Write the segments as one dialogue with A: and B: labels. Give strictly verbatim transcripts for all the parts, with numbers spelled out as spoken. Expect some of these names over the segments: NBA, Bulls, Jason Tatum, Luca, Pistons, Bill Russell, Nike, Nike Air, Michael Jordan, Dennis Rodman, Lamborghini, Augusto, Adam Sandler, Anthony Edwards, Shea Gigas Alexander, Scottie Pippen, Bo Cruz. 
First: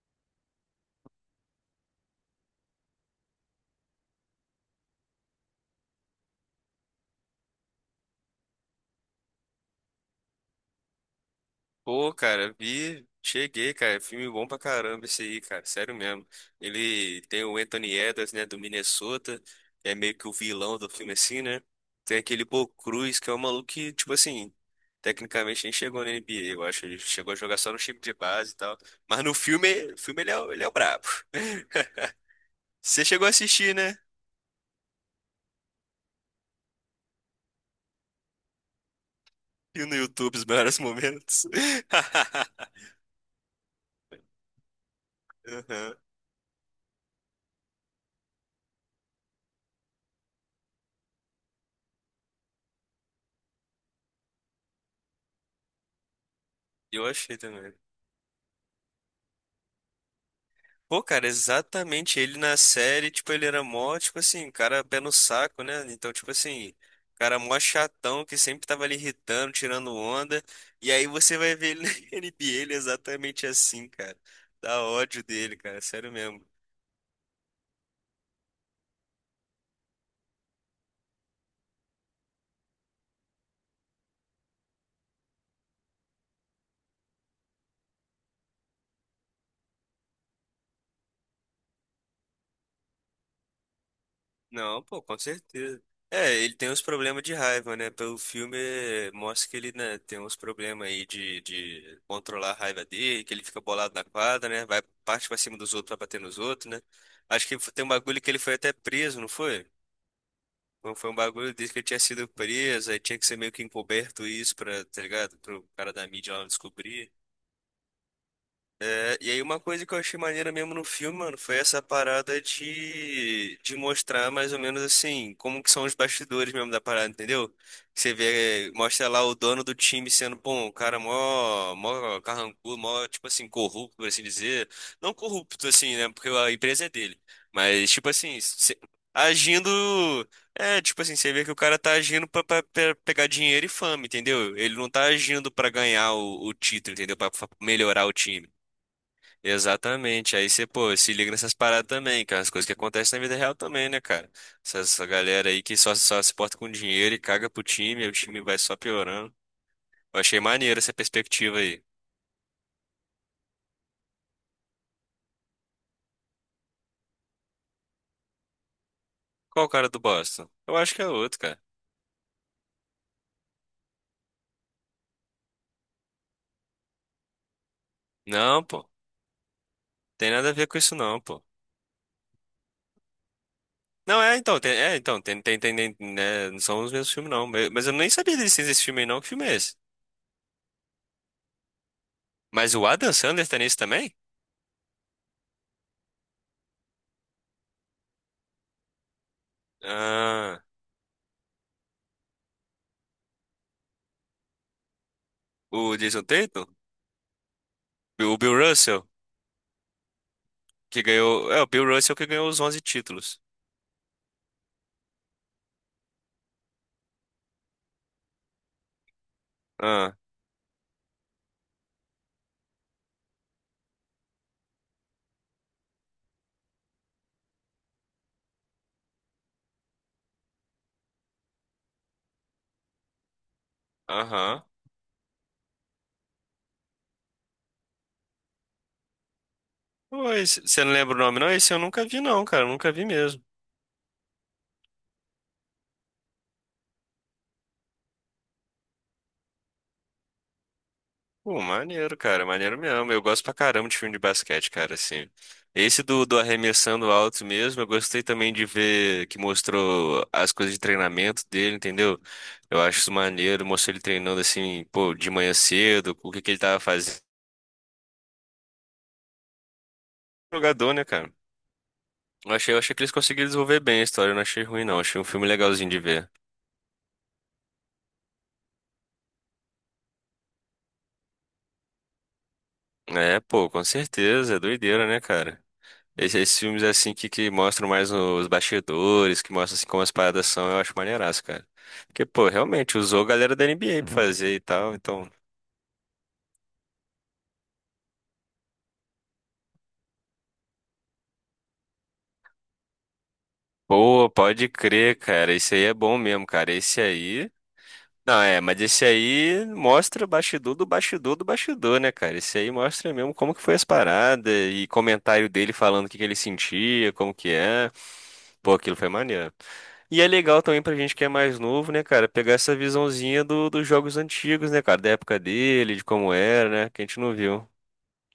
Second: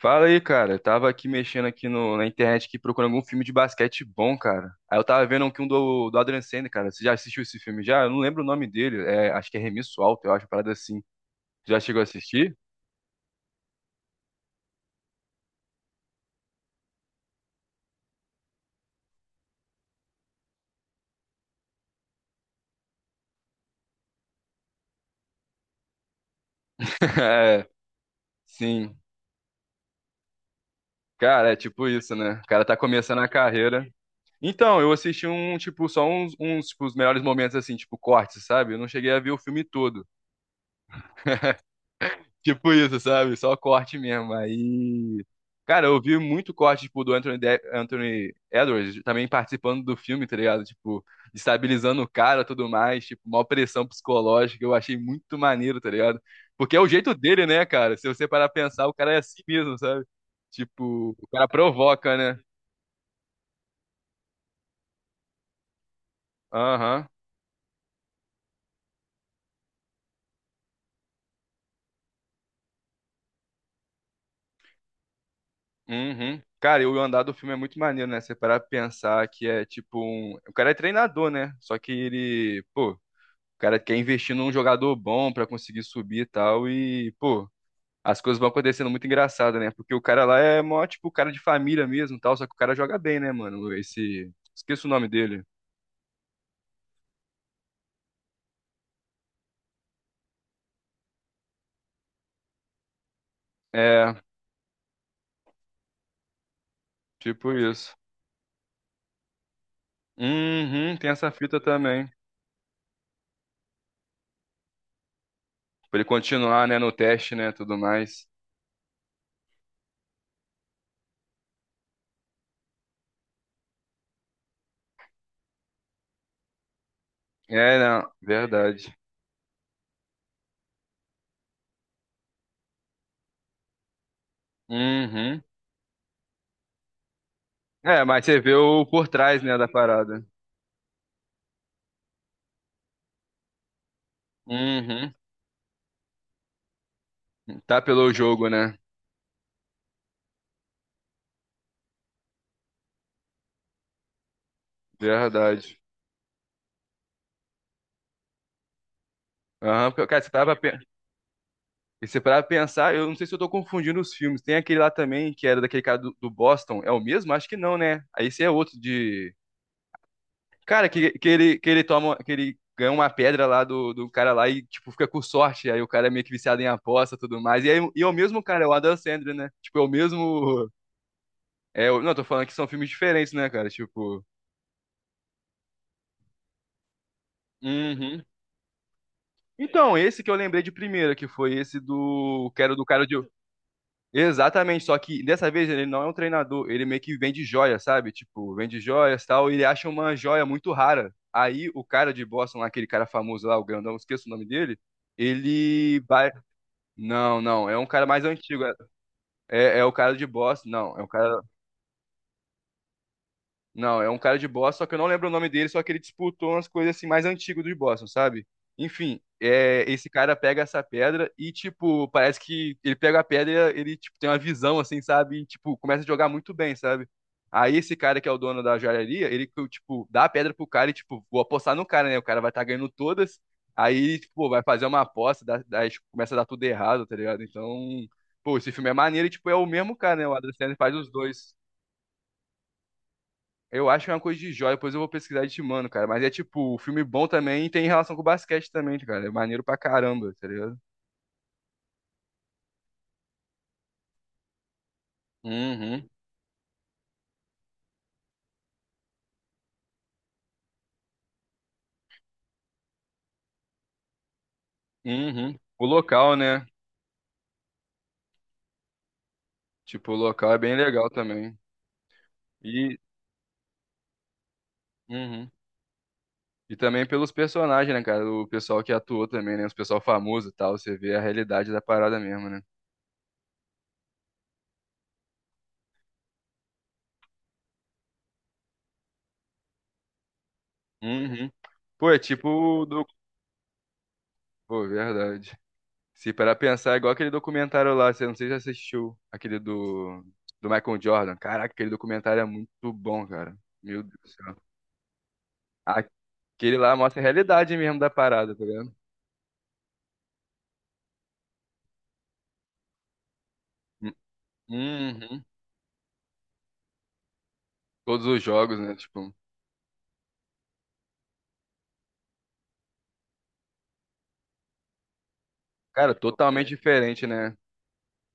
A: Fala aí, cara. Eu tava aqui mexendo aqui no- na internet aqui procurando algum filme de basquete bom, cara. Aí eu tava vendo aqui um do, do Adam Sandler, cara. Você já assistiu esse filme já? Eu não lembro o nome dele. É, acho que é Remisso Alto, eu acho, uma parada assim. Já chegou a
B: Pô, cara,
A: assistir?
B: vi, cheguei, cara. Filme bom pra caramba esse aí, cara. Sério mesmo. Ele tem o Anthony Edwards, né, do Minnesota, que é meio que o vilão do filme, assim, né? Tem aquele Bo Cruz, que é um maluco que, tipo assim, tecnicamente nem chegou na N B A, eu acho. Ele chegou a jogar
A: É,
B: só no time de base e tal.
A: sim.
B: Mas no filme, no filme ele é, o- ele é o brabo.
A: Cara, é tipo isso, né? O cara tá
B: Você
A: começando
B: chegou
A: a
B: a assistir,
A: carreira.
B: né?
A: Então, eu assisti um, tipo, só uns, uns, tipo, os melhores momentos, assim, tipo, cortes, sabe? Eu não cheguei a ver o filme
B: Viu no
A: todo.
B: YouTube os melhores momentos.
A: Tipo isso, sabe? Só corte mesmo. Aí. Cara,
B: Aham.
A: eu vi muito corte, tipo, do Anthony, De- Anthony Edwards também participando do filme, tá ligado? Tipo, estabilizando o cara e tudo mais, tipo, uma pressão psicológica. Eu achei muito maneiro, tá ligado? Porque é o
B: Eu
A: jeito
B: achei
A: dele, né,
B: também.
A: cara? Se você parar pra pensar, o cara é assim mesmo, sabe?
B: Pô,
A: Tipo, o
B: cara,
A: cara provoca,
B: exatamente
A: né?
B: ele na série, tipo, ele era mó, tipo assim, um cara pé no saco, né? Então, tipo assim,
A: Aham.
B: um cara mó chatão que sempre tava ali irritando, tirando onda. E aí você vai ver ele na N B A, ele é exatamente assim, cara. Dá ódio dele, cara, sério
A: Uhum.
B: mesmo.
A: Cara, e o andar do filme é muito maneiro, né? Você parar pra pensar que é tipo um. O cara é treinador, né? Só que ele, pô, o cara quer investir num jogador bom pra conseguir subir e tal. E, pô, as coisas vão acontecendo muito engraçada, né? Porque o cara lá é mó, tipo, cara de família mesmo, e tal, só que o cara joga bem, né, mano? Esse,
B: Não,
A: esqueço o
B: pô,
A: nome
B: com
A: dele.
B: certeza. É, ele tem uns problemas de raiva, né? Pelo filme eh, mostra que ele, né, tem uns problemas aí de, de controlar a raiva dele, que ele fica bolado na
A: É,
B: quadra, né? Vai parte pra cima dos outros, vai bater nos outros, né? Acho
A: tipo
B: que tem um
A: isso.
B: bagulho que ele foi até preso, não foi?
A: Uhum,
B: Não,
A: tem
B: foi um
A: essa
B: bagulho
A: fita
B: desse que ele tinha
A: também.
B: sido preso, aí tinha que ser meio que encoberto isso pra, tá ligado? Pro cara
A: Pra ele
B: da mídia lá não
A: continuar, né, no
B: descobrir.
A: teste, né, tudo mais.
B: É, e aí uma coisa que eu achei maneira mesmo no filme, mano, foi essa parada de, de mostrar mais ou menos assim, como que são os bastidores mesmo da parada, entendeu?
A: É, não,
B: Você vê,
A: verdade.
B: mostra lá o dono do time sendo, pô, um cara mó, mó carrancudo, mó, tipo assim, corrupto, por assim dizer. Não
A: Uhum.
B: corrupto, assim, né, porque a empresa é dele. Mas,
A: É,
B: tipo
A: mas você
B: assim,
A: vê
B: se-
A: o por trás, né, da
B: agindo.
A: parada.
B: É, tipo assim, você vê que o cara tá agindo pra, pra- pra pegar dinheiro e fama, entendeu? Ele não tá
A: Uhum.
B: agindo pra ganhar o, o título, entendeu? Pra, pra
A: Tá
B: melhorar
A: pelo
B: o
A: jogo,
B: time.
A: né?
B: Exatamente. Aí você, pô, se liga nessas paradas também, cara. As coisas que acontecem na vida real também, né, cara? Essa, essa galera aí que
A: Verdade.
B: só, só se porta com dinheiro e caga pro time, aí o time vai só piorando.
A: Aham, porque,
B: Eu
A: cara, você
B: achei
A: tava.
B: maneiro essa perspectiva aí.
A: E se parar pra pensar, eu não sei se eu tô confundindo os filmes. Tem aquele lá também, que era daquele cara do, do Boston. É o mesmo? Acho que não, né? Aí esse é outro de.
B: Qual o cara do Boston? Eu
A: Cara,
B: acho que é
A: que, que
B: outro,
A: ele,
B: cara.
A: que ele toma. Que ele ganha uma pedra lá do, do cara lá e, tipo, fica com sorte. Aí o cara é meio que viciado em aposta e tudo mais. E, aí, e é o mesmo
B: Não,
A: cara, é o
B: pô.
A: Adam Sandler, né? Tipo, é o
B: Tem nada a ver
A: mesmo.
B: com isso, não, pô.
A: É, o- não, tô falando que são filmes diferentes, né, cara?
B: Não,
A: Tipo.
B: é, então, tem, é, então, tem, tem, tem, tem- né, não são os mesmos filmes, não. Mas mas eu nem
A: Uhum.
B: sabia da existência desse filme aí, não. Que filme é esse?
A: Então, esse que eu lembrei de primeira, que foi esse do. Que
B: Mas
A: era do
B: o
A: cara
B: Adam
A: de.
B: Sandler tá nisso também?
A: Exatamente, só que dessa vez ele não é um treinador, ele meio que vende joia, sabe? Tipo, vende joias e tal, e ele acha uma joia
B: Ah,
A: muito rara. Aí o cara de Boston, lá, aquele cara famoso lá, o grandão, esqueço o nome dele,
B: o
A: ele
B: Jason
A: vai.
B: Tatum?
A: Não, não, é um cara mais
B: O Bill
A: antigo. É,
B: Russell?
A: é é o cara de Boston, não,
B: Que
A: é um cara.
B: ganhou. É, o Bill Russell que ganhou os onze títulos.
A: Não, é um cara de Boston, só que eu não lembro o nome dele, só que ele disputou umas coisas assim mais antigas do Boston, sabe? Enfim, é, esse
B: Ah,
A: cara pega essa pedra e, tipo, parece que ele pega a pedra e ele, tipo, tem uma visão, assim, sabe? E, tipo, começa a jogar muito bem, sabe? Aí esse cara que é o dono da joalheria, ele, tipo, dá a pedra pro cara e, tipo, vou apostar no cara, né? O cara vai estar ganhando todas, aí, tipo, vai
B: aham.
A: fazer uma aposta, dá, dá- tipo, começa a dar tudo errado, tá ligado? Então, pô, esse filme é maneiro e, tipo, é o mesmo cara, né? O Adam
B: Pois,
A: Sandler
B: você não
A: faz os
B: lembra o nome, não?
A: dois.
B: Esse eu nunca vi, não, cara. Eu nunca vi mesmo.
A: Eu acho que é uma coisa de joia, depois eu vou pesquisar e te mando, cara. Mas é tipo, o filme bom também tem relação com o basquete também, cara. É maneiro pra caramba, tá ligado?
B: Pô, maneiro, cara. Maneiro mesmo. Eu gosto pra caramba de filme de basquete, cara, assim. Esse
A: Uhum,
B: do, do arremessando alto mesmo, eu gostei também de ver que mostrou as coisas de treinamento dele, entendeu? Eu acho isso maneiro, mostrou ele treinando assim, pô, de manhã
A: uhum. O
B: cedo, o
A: local,
B: que que ele
A: né?
B: tava fazendo.
A: Tipo, o local é bem
B: Jogador, né,
A: legal
B: cara?
A: também.
B: Eu achei, eu achei
A: E,
B: que eles conseguiram desenvolver bem a história, eu não achei ruim, não. Achei um filme
A: uhum.
B: legalzinho de ver.
A: E também pelos personagens, né, cara? O pessoal que atuou também, né? Os pessoal famoso e tal. Você vê a realidade da parada mesmo, né?
B: É, pô, com certeza, é doideira, né, cara? Esses, esses filmes assim que, que mostram mais os bastidores, que mostram assim como as paradas são, eu acho maneiraço,
A: Uhum.
B: cara.
A: Pô, é
B: Porque,
A: tipo
B: pô,
A: o
B: realmente
A: do.
B: usou a galera da N B A pra fazer e
A: Pô,
B: tal, então.
A: verdade. Se parar pra pensar, é igual aquele documentário lá, você não sei se você assistiu, aquele do, do Michael Jordan. Caraca, aquele documentário é muito bom, cara. Meu Deus do
B: Pô,
A: céu.
B: pode crer, cara. Esse aí é bom mesmo, cara.
A: Aquele lá
B: Esse
A: mostra a
B: aí.
A: realidade mesmo da
B: Não,
A: parada,
B: é,
A: tá
B: mas
A: vendo?
B: esse aí mostra o bastidor do bastidor do bastidor, né, cara? Esse aí mostra mesmo como que foi as paradas e
A: Uhum.
B: comentário dele falando o que que ele sentia, como que é.
A: Todos os
B: Pô,
A: jogos, né?
B: aquilo foi
A: Tipo,
B: maneiro. E é legal também pra gente que é mais novo, né, cara, pegar essa visãozinha do, dos jogos antigos, né, cara, da época dele, de
A: cara,
B: como
A: totalmente
B: era, né, que a gente
A: diferente,
B: não
A: né?
B: viu.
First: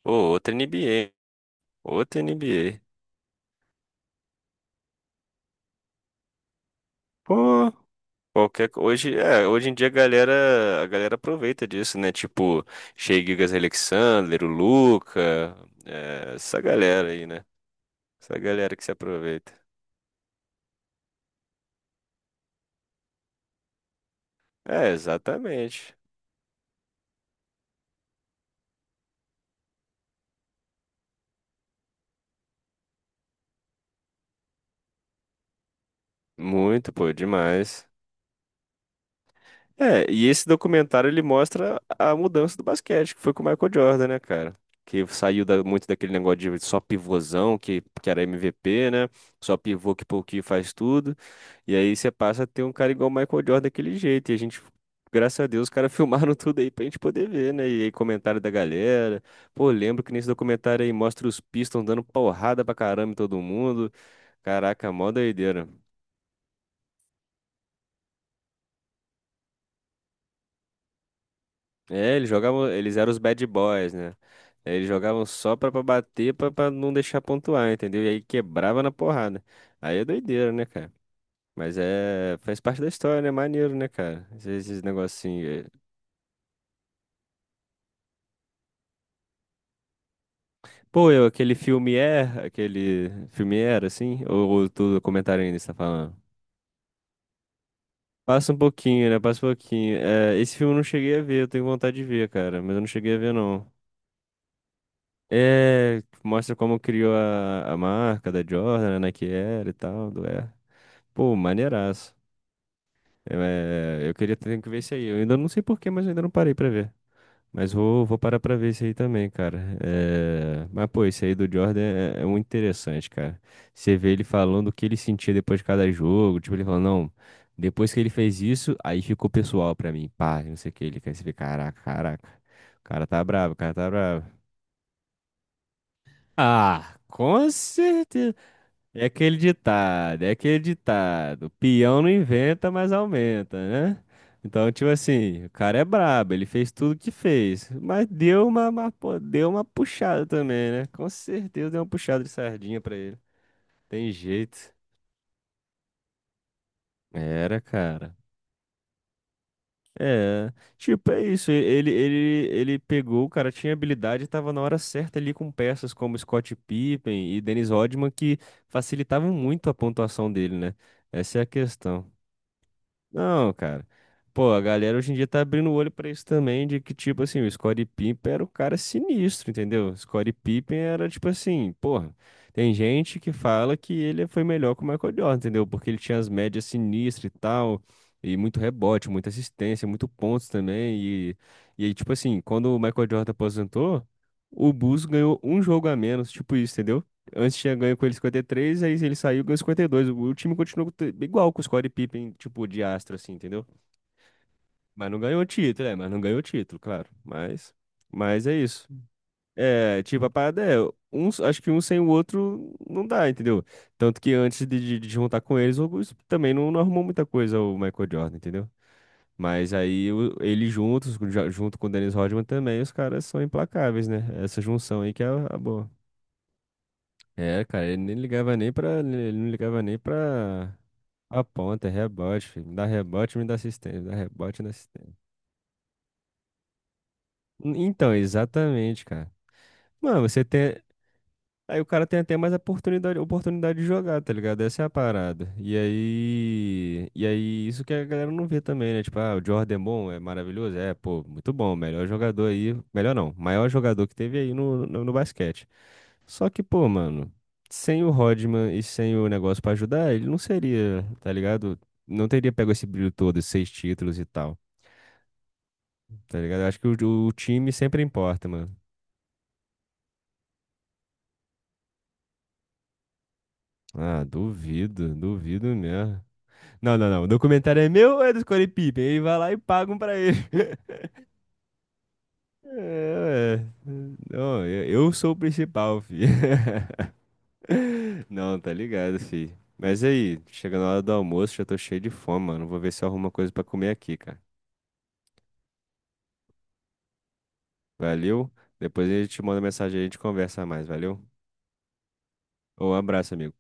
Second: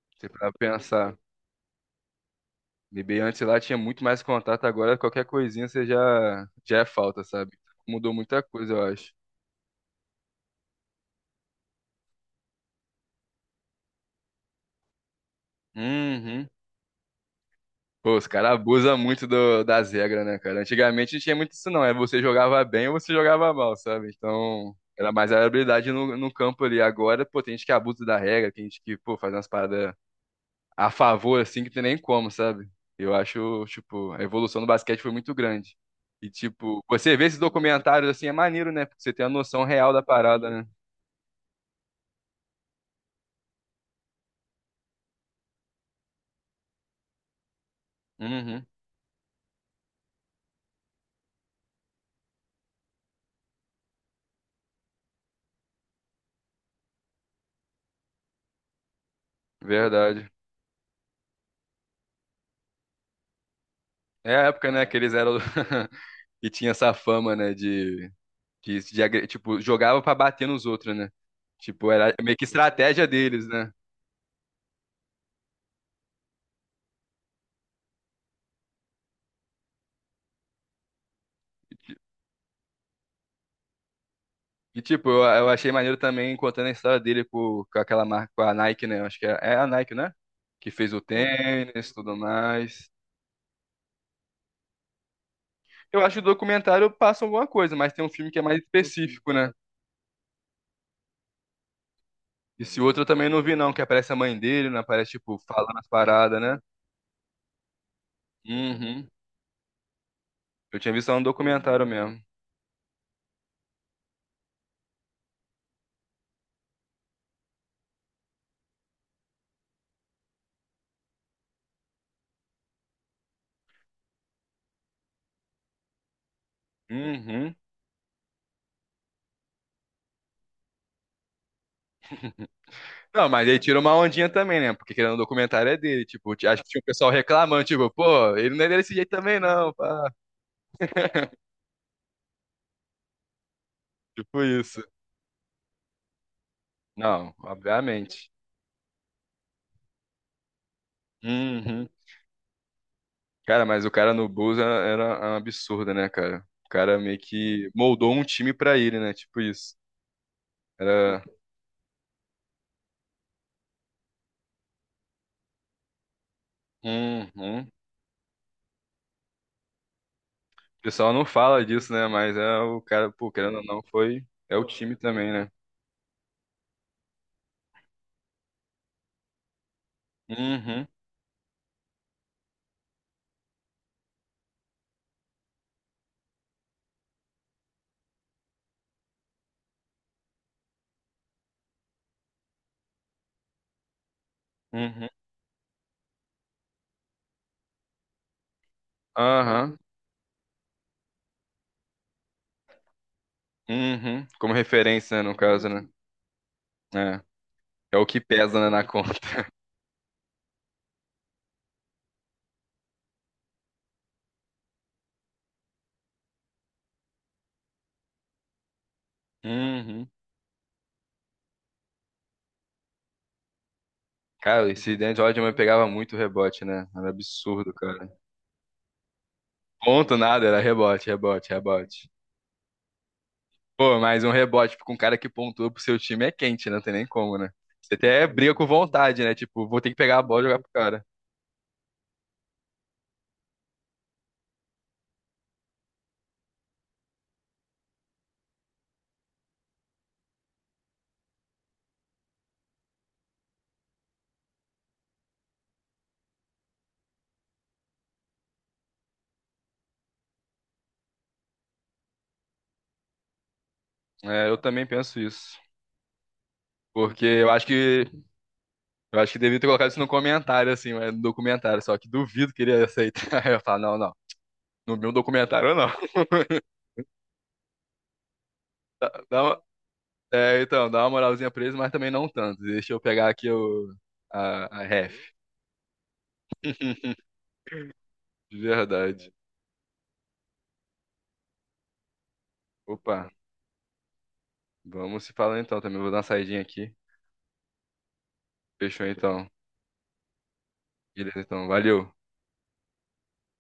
B: Pô,
A: Você pra
B: outra
A: pensar.
B: N B A, outra N B A.
A: N B A antes lá tinha muito mais contato, agora qualquer coisinha você já, já é falta, sabe?
B: Pô.
A: Mudou muita
B: Qualquer
A: coisa,
B: co-
A: eu acho.
B: hoje, é, hoje em dia a galera, a galera aproveita disso, né? Tipo, Shea Gigas Alexander, o Luca, é,
A: Uhum.
B: essa galera aí, né?
A: Pô, os
B: Essa
A: caras
B: galera que se
A: abusam muito
B: aproveita.
A: do- das regras, né, cara? Antigamente não tinha muito isso, não. É você jogava bem ou você jogava mal, sabe? Então,
B: É,
A: era mais a habilidade
B: exatamente.
A: no, no campo ali. Agora, pô, tem gente que abusa da regra, tem gente que, pô, faz umas paradas a favor, assim, que tem nem como, sabe? Eu acho, tipo, a evolução do basquete foi muito grande. E, tipo,
B: Muito, pô,
A: você vê esses
B: demais.
A: documentários, assim, é maneiro, né? Porque você tem a noção real da
B: É, e esse
A: parada, né?
B: documentário ele mostra a mudança do basquete, que foi com o Michael Jordan, né, cara? Que saiu da- muito daquele negócio de só pivôzão, que, que era
A: Uhum,
B: M V P, né? Só pivô que pouquinho faz tudo. E aí você passa a ter um cara igual o Michael Jordan daquele jeito. E a gente, graças a Deus, os caras filmaram tudo aí pra gente poder ver, né? E aí comentário da galera. Pô, lembro que nesse
A: verdade.
B: documentário aí mostra os Pistons dando porrada pra caramba em todo mundo.
A: É a época, né,
B: Caraca,
A: que
B: mó
A: eles eram...
B: doideira.
A: que tinha essa fama, né, de... que de agre- tipo, jogava pra bater nos outros, né? Tipo, era
B: É, eles
A: meio que
B: jogavam, eles
A: estratégia
B: eram os bad
A: deles, né?
B: boys, né? Eles jogavam só pra, pra bater, pra, pra não deixar pontuar, entendeu? E aí quebrava na porrada. Aí é doideira, né, cara? Mas é, faz parte da história, né? Maneiro, né, cara? Esses,
A: E,
B: esses
A: tipo, eu, eu
B: negocinhos.
A: achei
B: É.
A: maneiro também contando a história dele com, com aquela marca, com a Nike, né? Eu acho que é, é a Nike, né? Que fez o
B: Pô, eu, aquele
A: tênis
B: filme
A: tudo
B: é,
A: mais.
B: aquele filme era, assim? Ou, ou tu comentário ainda está
A: Eu acho
B: falando?
A: que o documentário passa alguma coisa, mas tem um filme que é
B: Passa um
A: mais
B: pouquinho, né?
A: específico,
B: Passa um
A: né?
B: pouquinho. É, esse filme eu não cheguei a ver, eu tenho vontade de ver, cara, mas
A: Esse
B: eu não
A: outro eu
B: cheguei a
A: também
B: ver,
A: não vi,
B: não.
A: não, que aparece a mãe dele, né? Aparece, tipo, falando as
B: É,
A: paradas,
B: mostra
A: né?
B: como criou a, a marca da Jordan, a
A: Uhum.
B: Nike Air e tal, do Air.
A: Eu tinha visto só no
B: Pô,
A: documentário
B: maneiraço.
A: mesmo.
B: Eu, É, eu queria ter que ver isso aí. Eu ainda não sei porquê, mas eu ainda não parei pra ver. Mas vou, vou parar pra ver isso aí também, cara. É, mas, pô, isso aí do Jordan é, é muito interessante, cara. Você vê ele falando o que ele sentia depois de cada jogo. Tipo, ele falou, não,
A: Uhum.
B: depois que ele fez isso, aí ficou pessoal pra mim. Pá, não sei o que. Ele quer se ver, caraca, caraca. O cara tá
A: Não, mas
B: bravo, o
A: ele
B: cara
A: tira
B: tá
A: uma
B: bravo.
A: ondinha também, né? Porque querendo o documentário é dele, tipo, t- acho que tinha um
B: Ah,
A: pessoal
B: com
A: reclamando, tipo, pô,
B: certeza.
A: ele não é desse
B: É
A: jeito
B: aquele
A: também não, pá.
B: ditado, é aquele ditado. Peão não inventa, mas aumenta, né?
A: Tipo
B: Então,
A: isso.
B: tipo assim, o cara é brabo, ele fez tudo que
A: Não,
B: fez, mas
A: obviamente.
B: deu uma, uma, pô, deu uma puxada também, né? Com certeza deu uma
A: Uhum.
B: puxada de sardinha pra ele.
A: Cara, mas o
B: Tem
A: cara no
B: jeito.
A: Bulls era, era um absurdo, né, cara? O cara meio
B: Era,
A: que moldou
B: cara.
A: um time pra ele, né? Tipo isso.
B: É, tipo, é
A: Era.
B: isso. Ele, ele, ele pegou, o cara tinha habilidade e tava na hora certa ali com peças como Scott
A: Uhum.
B: Pippen e
A: O
B: Dennis Rodman que facilitavam muito a pontuação dele, né?
A: pessoal não
B: Essa é a
A: fala disso, né?
B: questão.
A: Mas é o cara, pô,
B: Não,
A: querendo ou não,
B: cara.
A: foi.
B: Pô,
A: É
B: a
A: o time
B: galera hoje em dia
A: também,
B: tá
A: né?
B: abrindo o olho pra isso também, de que, tipo assim, o Scottie Pippen era o cara sinistro, entendeu? O Scottie Pippen
A: Uhum.
B: era, tipo assim, porra, tem gente que fala que ele foi melhor que o Michael Jordan, entendeu? Porque ele tinha as médias sinistras e tal, e muito rebote, muita assistência, muito pontos também, e, e aí, tipo assim, quando o Michael Jordan aposentou, o Bulls
A: Uhum.
B: ganhou um jogo a menos, tipo isso, entendeu? Antes tinha ganho com ele cinquenta e três, aí ele saiu e ganhou
A: Aham.
B: cinquenta e dois. O o time continuou te- igual com o Scottie Pippen, tipo, de astro, assim, entendeu?
A: Uhum. Como
B: Mas não
A: referência, né, no
B: ganhou
A: caso, né?
B: título, é, mas não ganhou título, claro.
A: É.
B: Mas,
A: É o que
B: mas é
A: pesa, né, na
B: isso.
A: conta.
B: É, tipo, a parada é, um, acho que um sem o outro não dá, entendeu? Tanto que antes de, de, de juntar com eles, o Augusto também não, não arrumou muita coisa o Michael Jordan, entendeu? Mas
A: Uhum.
B: aí o- ele juntos, já- junto com o Dennis Rodman também, os caras são implacáveis, né? Essa
A: Cara, esse
B: junção aí
A: Dennis
B: que é a
A: Rodman
B: a
A: pegava
B: boa.
A: muito rebote, né? Era
B: É,
A: absurdo,
B: cara, ele
A: cara.
B: nem ligava nem pra. Ele não ligava nem
A: Ponto nada, era
B: pra.
A: rebote,
B: A
A: rebote,
B: ponta, é
A: rebote.
B: rebote, filho. Me dá rebote, me dá
A: Pô,
B: assistência. Me dá
A: mas um
B: rebote, me dá
A: rebote com um
B: assistência.
A: cara que pontua pro seu time é quente, né? Não tem nem como, né?
B: N-
A: Você
B: Então,
A: até briga com
B: exatamente,
A: vontade,
B: cara.
A: né? Tipo, vou ter que pegar
B: Mano,
A: a bola e
B: você
A: jogar pro
B: tem.
A: cara.
B: Aí o cara tem até mais oportunidade, oportunidade de jogar, tá ligado? Essa é a parada. E aí, e aí isso que a galera não vê também, né? Tipo, ah, o Jordan é bom, é maravilhoso, é, pô, muito bom, melhor jogador aí, melhor não, maior jogador que teve aí no, no, no basquete. Só que, pô, mano, sem o Rodman e sem o negócio pra ajudar, ele não seria, tá ligado? Não teria pego esse brilho todo, esses seis títulos e
A: É, eu
B: tal,
A: também penso isso.
B: tá ligado? Eu acho que
A: Porque
B: o, o
A: eu acho
B: time sempre
A: que
B: importa, mano.
A: eu acho que devia ter colocado isso no comentário, assim, mas no documentário, só que duvido que ele ia aceitar. Eu falo, não, não.
B: Ah,
A: No
B: duvido,
A: meu
B: duvido
A: documentário, não.
B: mesmo. Não, não, não. O documentário é meu ou é do Scottie Pippen?
A: Dá,
B: Ele vai lá e
A: dá,
B: pagam pra ele.
A: é, então, dá uma moralzinha pra eles, mas também não tanto. Deixa eu pegar aqui
B: É,
A: o,
B: ué. Não,
A: a, a
B: eu eu sou
A: ref.
B: o principal, filho.
A: De
B: Não, tá ligado,
A: verdade.
B: filho. Mas aí, chegando a hora do almoço, já tô cheio de fome, mano. Vou ver se eu
A: Opa,
B: arrumo uma coisa pra comer aqui, cara.
A: vamos se falar então também. Vou dar uma saidinha aqui.
B: Valeu?
A: Fechou
B: Depois a gente te
A: então.
B: manda mensagem aí, a gente conversa mais, valeu?
A: Beleza, então. Valeu.
B: Um abraço, amigo.